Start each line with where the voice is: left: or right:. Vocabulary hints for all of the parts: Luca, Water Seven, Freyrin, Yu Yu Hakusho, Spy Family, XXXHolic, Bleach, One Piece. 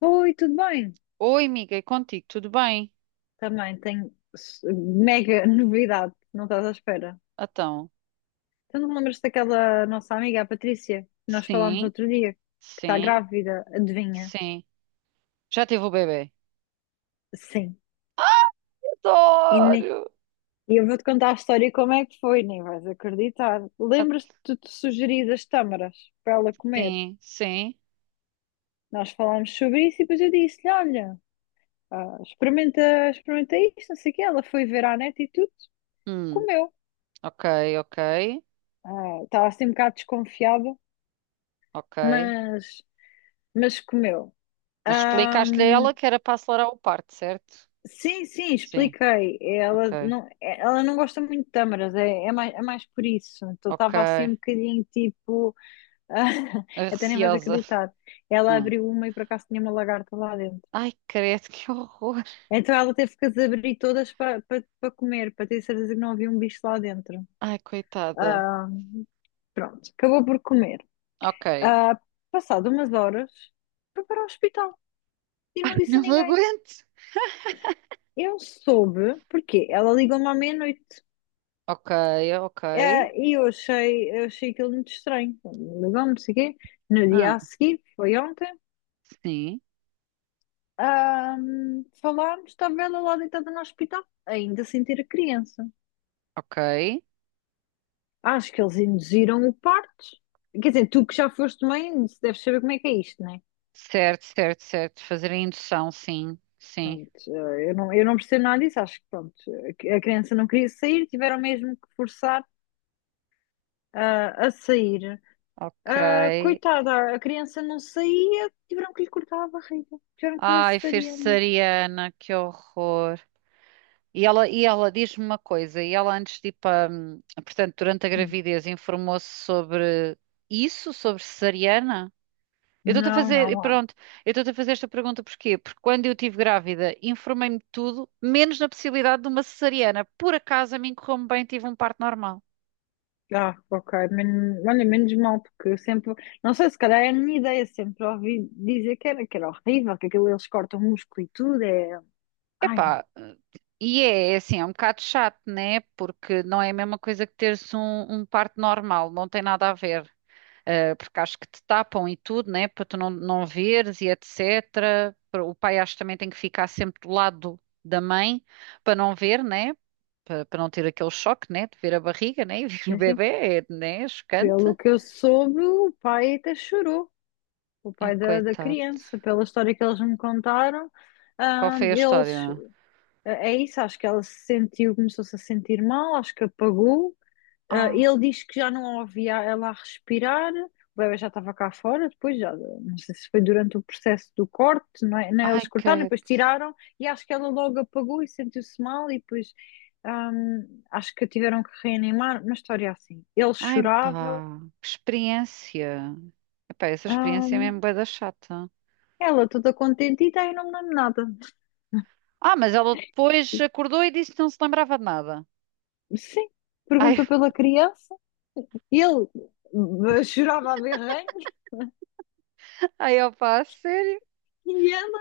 left: Oi, tudo bem?
right: Oi, amiga, e contigo, tudo bem?
left: Também tenho mega novidade, não estás à espera.
right: Então,
left: Tu não te lembras daquela nossa amiga, a Patrícia, que nós falámos no
right: sim,
left: outro dia, que está
right: sim,
left: grávida, adivinha?
right: sim. Já tive o bebê?
left: Sim. E ne-
right: Adoro!
left: e eu vou-te contar a história e como é que foi, nem vais acreditar.
right: Ah,
left: Lembras-te de te sugerir as tâmaras para ela comer?
right: sim, sim.
left: Nós falámos sobre isso e depois eu disse-lhe, olha, experimenta, experimenta isto, não sei o quê. Ela foi ver à net e tudo,
right: Hum,
left: comeu.
right: ok, ok,
left: Estava assim um bocado desconfiada.
right: ok.
left: Mas Mas comeu.
right: Mas explicaste-lhe a
left: Ahm,
right: ela que era para acelerar o parto, certo?
left: sim, sim,
right: Sim,
left: expliquei. Ela
right: ok,
left: não, ela não gosta muito de tâmaras, é, é mais por isso. Então
right: ok.
left: estava assim um bocadinho tipo.
right: A
left: Até nem vais
right: Receosa.
left: acreditar. Ela
right: Ah.
left: abriu uma e por acaso tinha uma lagarta lá dentro.
right: Ai, credo, que horror.
left: Então ela teve que as abrir todas para comer, para ter certeza que não havia um bicho lá dentro.
right: Ai, coitada.
left: Ah, Pronto, acabou por comer.
right: Ok.
left: Ah, Passado umas horas, foi para o hospital e não disse a
right: Não me
left: ninguém.
right: aguento.
left: Eu soube, porque ela ligou-me à meia-noite.
right: Ok, ok.
left: E eu achei aquilo muito estranho. Ligou-me, não sei o quê. No
right: Ah,
left: dia a seguir, foi ontem,
right: sim,
left: falámos, estava ela lá deitada no hospital, ainda sem ter a criança.
right: ok.
left: Acho que eles induziram o parto. Quer dizer, tu que já foste mãe, deves saber como é que é isto, não é?
right: Certo, certo, certo. Fazer a indução, sim, sim.
left: Pronto, eu não percebo nada disso. Acho que pronto, a criança não queria sair, tiveram mesmo que forçar, a sair.
right: Ok.
left: Ah, coitada, a criança não saía, tiveram que lhe cortar a barriga, tiveram que fazer
right: Ai,
left: cesariana.
right: fersariana, que horror. E ela diz-me uma coisa, e ela antes de ir para, portanto, durante a
left: Hum.
right: gravidez, informou-se sobre isso, sobre cesariana? Eu estou-te a
left: Não,
right: fazer, e
left: não há.
right: pronto, eu estou-te a fazer esta pergunta porquê? Porque quando eu estive grávida, informei-me de tudo, menos na possibilidade de uma cesariana. Por acaso, a mim correu-me bem, tive um parto normal.
left: Ah, ok, Men olha, menos mal, porque eu sempre, não sei, se calhar é a minha ideia, sempre ouvi dizer que era horrível, que aquilo eles cortam o músculo e tudo, é. Ai,
right: Epá, e é assim, é um bocado chato, né? Porque não é a mesma coisa que teres um parto normal, não tem nada a ver. Eh, porque acho que te tapam e tudo, né? Para tu não, não veres e etc. Para- O pai acho que também tem que ficar sempre do lado da mãe para não ver, né? Para, para não ter aquele choque, né? De ver a barriga, né? E ver o
left: não sei.
right: bebê, é, né? Chocante.
left: Pelo que eu soube, o pai até chorou, o
right: Ai,
left: pai da, da
right: coitado.
left: criança, pela história que eles me contaram.
right: Qual
left: Ah,
right: foi a
left: eles,
right: história?
left: é é isso, acho que ela se sentiu, começou-se a sentir mal, acho que apagou.
right: Ah,
left: Ele diz que já não ouvia ela a respirar, o bebé já estava cá fora, depois já, não sei se foi durante o processo do corte, não é? Não é? Eles
right: ai,
left: cortaram,
right: credo.
left: depois tiraram, e acho que ela logo apagou e sentiu-se mal, e depois acho que a tiveram que reanimar, uma história assim. Ele
right: Ai,
left: chorava,
right: pá, que experiência. Epá, essa experiência é
left: hum,
right: mesmo bué da chata.
left: ela toda contente, e daí não me lembro nada.
right: Ah, mas ela depois acordou e disse que não se lembrava de nada.
left: Sim,
right: Ai,
left: perguntou pela criança, ele chorava a berranho,
right: ai, opá, a sério?
left: e ela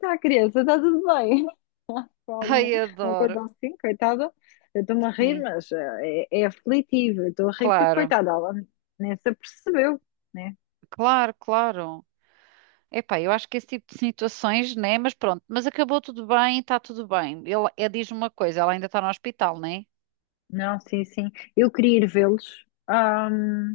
left: tá, criança, tá tudo bem? Por alguma
right: Ai,
left: uma
right: adoro.
left: coisa assim, coitada. Eu estou-me a rir,
right: Sim,
left: mas é, é aflitivo. Eu estou a rir porque,
right: claro,
left: coitada, ela nem se apercebeu, né?
right: claro, claro. Epá, eu acho que esse tipo de situações, né? Mas pronto, mas acabou tudo bem, está tudo bem. Ele diz uma coisa, ela ainda está no hospital, né?
left: Não, sim, sim. Eu queria ir vê-los.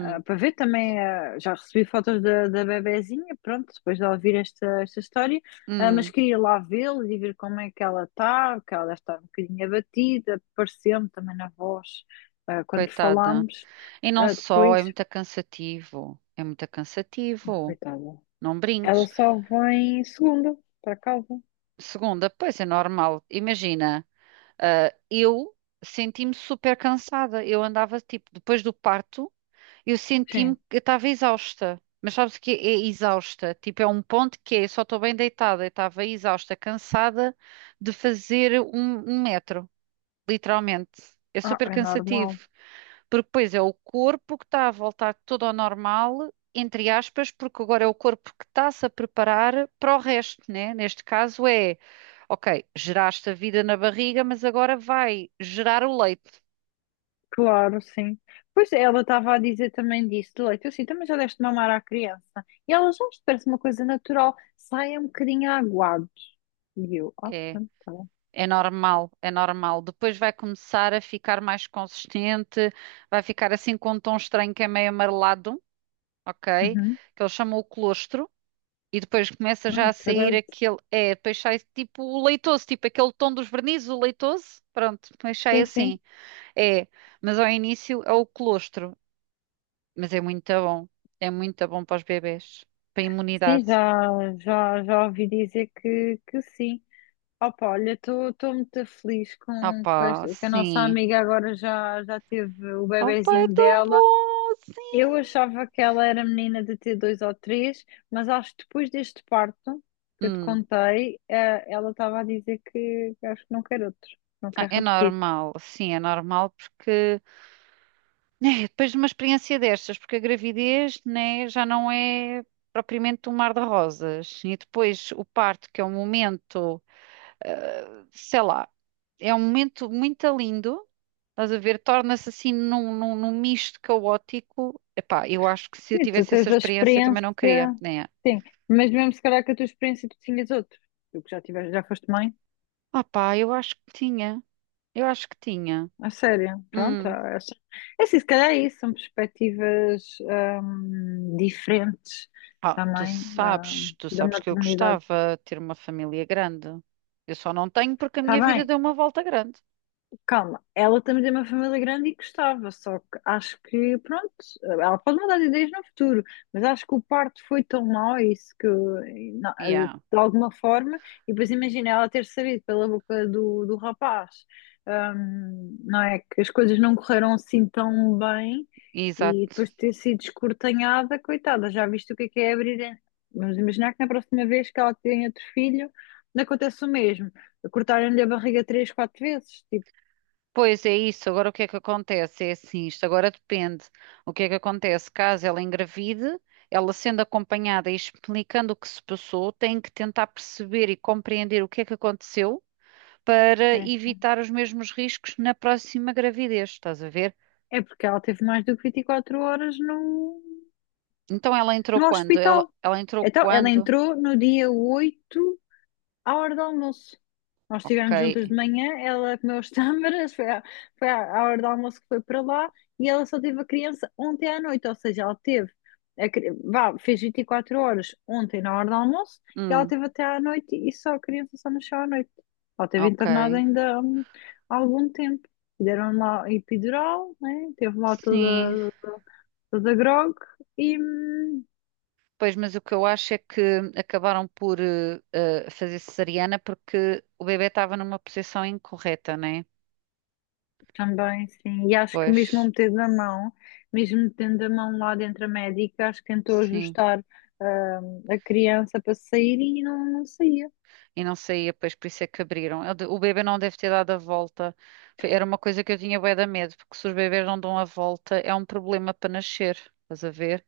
left: Para ver também, já recebi fotos da, da bebezinha, pronto, depois de ela ouvir esta, esta história, mas
right: hum,
left: queria lá vê-los e ver como é que ela está, porque ela deve estar um bocadinho abatida, pareceu-me também na voz, quando
right: coitada.
left: falámos,
right: E não só,
left: depois.
right: é muito cansativo. É muito cansativo.
left: Coitada.
right: Não
left: Ela
right: brinques.
left: só vem segunda para casa.
right: Segunda, pois é normal. Imagina. Ah, eu senti-me super cansada. Eu andava, tipo, depois do parto, eu senti-me
left: Sim.
right: que eu estava exausta. Mas sabes o que é exausta? Tipo, é um ponto que é, só estou bem deitada. Eu estava exausta, cansada de fazer um metro, literalmente. É
left: Ah,
right: super
left: é
right: cansativo.
left: normal.
right: Porque depois é o corpo que está a voltar tudo ao normal, entre aspas, porque agora é o corpo que está-se a preparar para o resto, né? Neste caso é, ok, geraste a vida na barriga, mas agora vai gerar o leite.
left: Claro, sim. Pois é, ela estava a dizer também disso, de leite. Eu sim, também já deste mamar à criança. E ela já isto parece uma coisa natural. Sai um bocadinho aguado. E eu,
right: É,
left: pronto, tá bom.
right: é normal, é normal. Depois vai começar a ficar mais consistente, vai ficar assim com um tom estranho que é meio amarelado, ok?
left: Uhum.
right: Que eles chamam o colostro. E depois começa já
left: Ai,
right: a sair
left: caralho.
right: aquele. É, depois sai tipo o leitoso, tipo aquele tom dos vernizes, o leitoso. Pronto, depois sai
left: Sim, sim.
right: assim. É, mas ao início é o colostro. Mas é muito bom. É muito bom para os bebés. Para a
left: Sim,
right: imunidade.
left: já, já, já ouvi dizer que sim. Opa, olha, estou muito feliz
right: Ah
left: com
right: pá,
left: que a nossa
right: sim.
left: amiga agora já, já teve o
right: Ah pá, é
left: bebezinho
right: tão
left: dela.
right: bom,
left: Eu
right: sim.
left: achava que ela era menina de ter dois ou três, mas acho que depois deste parto que eu te
right: Hum.
left: contei, ela estava a dizer que acho que não quer outro, não
right: Ah,
left: quer
right: é
left: repetir.
right: normal, sim, é normal porque. É, depois de uma experiência destas, porque a gravidez, né, já não é propriamente um mar de rosas. E depois o parto, que é um momento. Eh, sei lá, é um momento muito lindo, estás a ver? Torna-se assim num misto caótico. Epá, eu acho que se eu
left: Sim, tu
right: tivesse essa
left: tens a
right: experiência também
left: experiência,
right: não queria, né?
left: sim, mas mesmo se calhar que a tua experiência tu tinhas outro, tu que já tiveste, já foste mãe,
right: Ah pá, eu acho que tinha, eu acho que tinha.
left: a sério, pronto,
right: Hum.
left: é assim, se calhar é isso, são perspectivas diferentes
right: Ah,
left: também
right: tu
left: da
right: sabes que eu
left: maternidade.
right: gostava de ter uma família grande. Eu só não tenho porque a
left: Está
right: minha vida
left: bem,
right: deu uma volta grande.
left: calma, ela também tem uma família grande e gostava, só que acho que, pronto, ela pode mudar de ideias no futuro, mas acho que o parto foi tão mau, é isso que,
right: Yeah,
left: de alguma forma, e depois imagina ela ter sabido pela boca do, do rapaz, não é? Que as coisas não correram assim tão bem e
right: exato.
left: depois de ter sido escortanhada, coitada, já viste o que é abrir. Vamos imaginar que na próxima vez que ela tem outro filho, não acontece o mesmo cortarem-lhe a barriga três, quatro vezes. Tipo,
right: Pois é isso, agora o que é que acontece? É assim, isto agora depende. O que é que acontece? Caso ela engravide, ela sendo acompanhada e explicando o que se passou, tem que tentar perceber e compreender o que é que aconteceu para
left: sim, sim.
right: evitar os mesmos riscos na próxima gravidez, estás a ver?
left: É porque ela teve mais do que 24 horas no,
right: Então ela entrou
left: no
right: quando? Ela,
left: hospital.
right: ela entrou
left: Então, ela
right: quando?
left: entrou no dia oito, à hora do almoço. Nós
right: Ok.
left: estivemos juntas de manhã, ela comeu as tâmaras, foi à, à hora do almoço que foi para lá e ela só teve a criança ontem à noite, ou seja, ela teve, vá, fez 24 horas ontem na hora do almoço e ela
right: Hum,
left: teve até à noite e só a criança só nasceu à noite. Ela teve
right: ok.
left: internada ainda há algum tempo. E deram lá epidural, né? Teve lá
right: Sim,
left: toda, toda, toda grog e,
right: pois, mas o que eu acho é que acabaram por fazer cesariana porque o bebê estava numa posição incorreta, né?
left: também, sim. E acho que
right: Pois,
left: mesmo eu metendo a mão, mesmo metendo a mão lá dentro a médica, acho que tentou
right: sim.
left: ajustar a criança para sair e não, não saía.
right: E não saía, pois, por isso é que abriram. Eu de- O bebê não deve ter dado a volta. Foi- Era uma coisa que eu tinha bué de medo, porque se os bebês não dão a volta, é um problema para nascer. Estás a ver?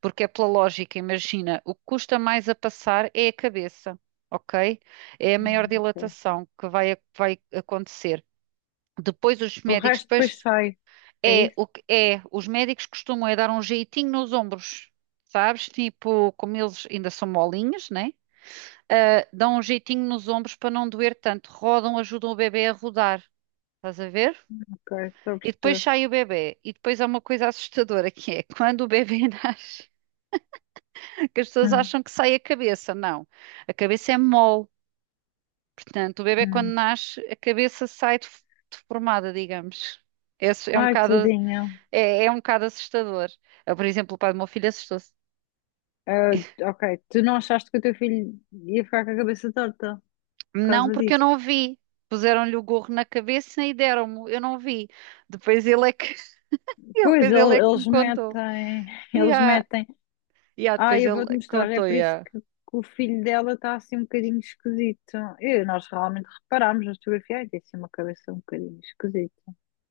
right: Porque é pela lógica, imagina, o que custa mais a passar é a cabeça, ok? É a maior
left: Ok.
right: dilatação que vai, vai acontecer. Depois os
left: O
right: médicos,
left: resto depois
right: depois.
left: sai. É
right: É,
left: isso?
right: o que é, os médicos costumam é dar um jeitinho nos ombros, sabes? Tipo, como eles ainda são molinhos, né? Ah, dão um jeitinho nos ombros para não doer tanto. Rodam, ajudam o bebê a rodar, estás a ver?
left: Ok, estou a
right: E depois
left: perceber.
right: sai o bebê. E depois há uma coisa assustadora que é quando o bebê nasce, que as pessoas
left: Hum,
right: acham que sai a cabeça. Não, a cabeça é mole. Portanto, o bebê quando
left: hum.
right: nasce, a cabeça sai def- deformada, digamos. Esse é um
left: Ai,
right: bocado
left: tadinha.
right: é um bocado assustador. Eu, por exemplo, o pai do meu filho assustou-se.
left: Ah, ok, tu não achaste que o teu filho ia ficar com a cabeça torta por
right: Não,
left: causa
right: porque eu
left: disso?
right: não vi. Puseram-lhe o gorro na cabeça e deram-me. Eu não vi. Depois ele é que, ele,
left: Pois,
right: depois ele é que me
left: eles
right: contou.
left: metem,
right: E
left: eles
right: ah,
left: metem. Ah,
right: depois
left: eu
right: ele
left: vou-te mostrar, é
right: contou.
left: por isso que o filho dela está assim um bocadinho esquisito. E nós realmente reparámos na fotografia, ai, tem assim uma cabeça um bocadinho esquisita.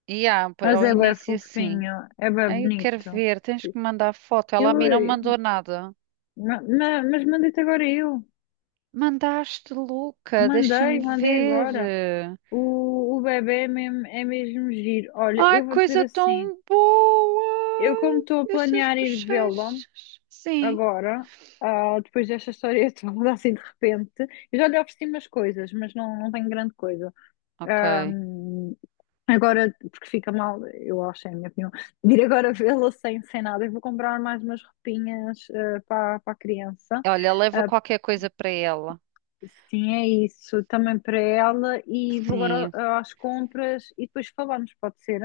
right: e ah,
left: Mas
right: ao
left: é bem
right: início assim.
left: fofinho, é bem
right: Ai, eu quero
left: bonito.
right: ver, tens que mandar foto. Ela a
left: Eu,
right: mim não
left: eh,
right: mandou nada.
left: ma- ma- mas mandei-te agora eu.
right: Mandaste, Luca,
left: Mandei,
right: deixa-me
left: mandei agora.
right: ver.
left: O bebê é mesmo giro. Olha,
right: Ai,
left: eu vou dizer
right: coisa
left: assim,
right: tão
left: eu
right: boa!
left: como estou a
right: Estas
left: planear ir vê-lo,
right: bochechas. Sim,
left: agora, depois desta história toda, assim de repente, eu já lhe ofereci umas coisas, mas não, não tenho grande coisa.
right: ok.
left: Ahm, agora, porque fica mal, eu acho, é a minha opinião, de ir agora vê-la sem, sem nada. Eu vou comprar mais umas roupinhas para, para a criança.
right: Olha, leva
left: Ah,
right: qualquer coisa para ela.
left: sim, é isso, também para ela. E vou agora
right: Sim,
left: às compras e depois falamos, pode ser?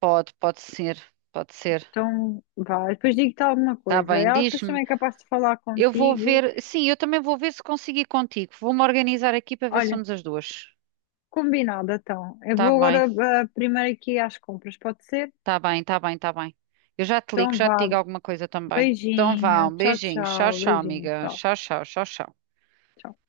right: pode, pode ser, pode ser.
left: Então, vá, depois digo-te alguma
right: Tá
left: coisa.
right: bem,
left: Ela depois
right: diz-me.
left: também é capaz de falar
right: Eu vou
left: contigo.
right: ver. Sim, eu também vou ver se consigo ir contigo. Vou-me organizar aqui para ver se
left: Olha.
right: somos as duas.
left: Combinado, então. Eu
right: Tá
left: vou
right: bem,
left: agora primeiro aqui às compras, pode ser?
right: tá bem, tá bem, tá bem. Eu já te ligo,
left: Então
right: já te
left: vá,
right: digo alguma coisa também. Então vá,
left: beijinho,
right: um
left: tchau,
right: beijinho. Tchau,
left: tchau,
right: tchau,
left: beijinho,
right: amiga.
left: tchau,
right: Tchau, tchau, tchau, tchau.
left: tchau.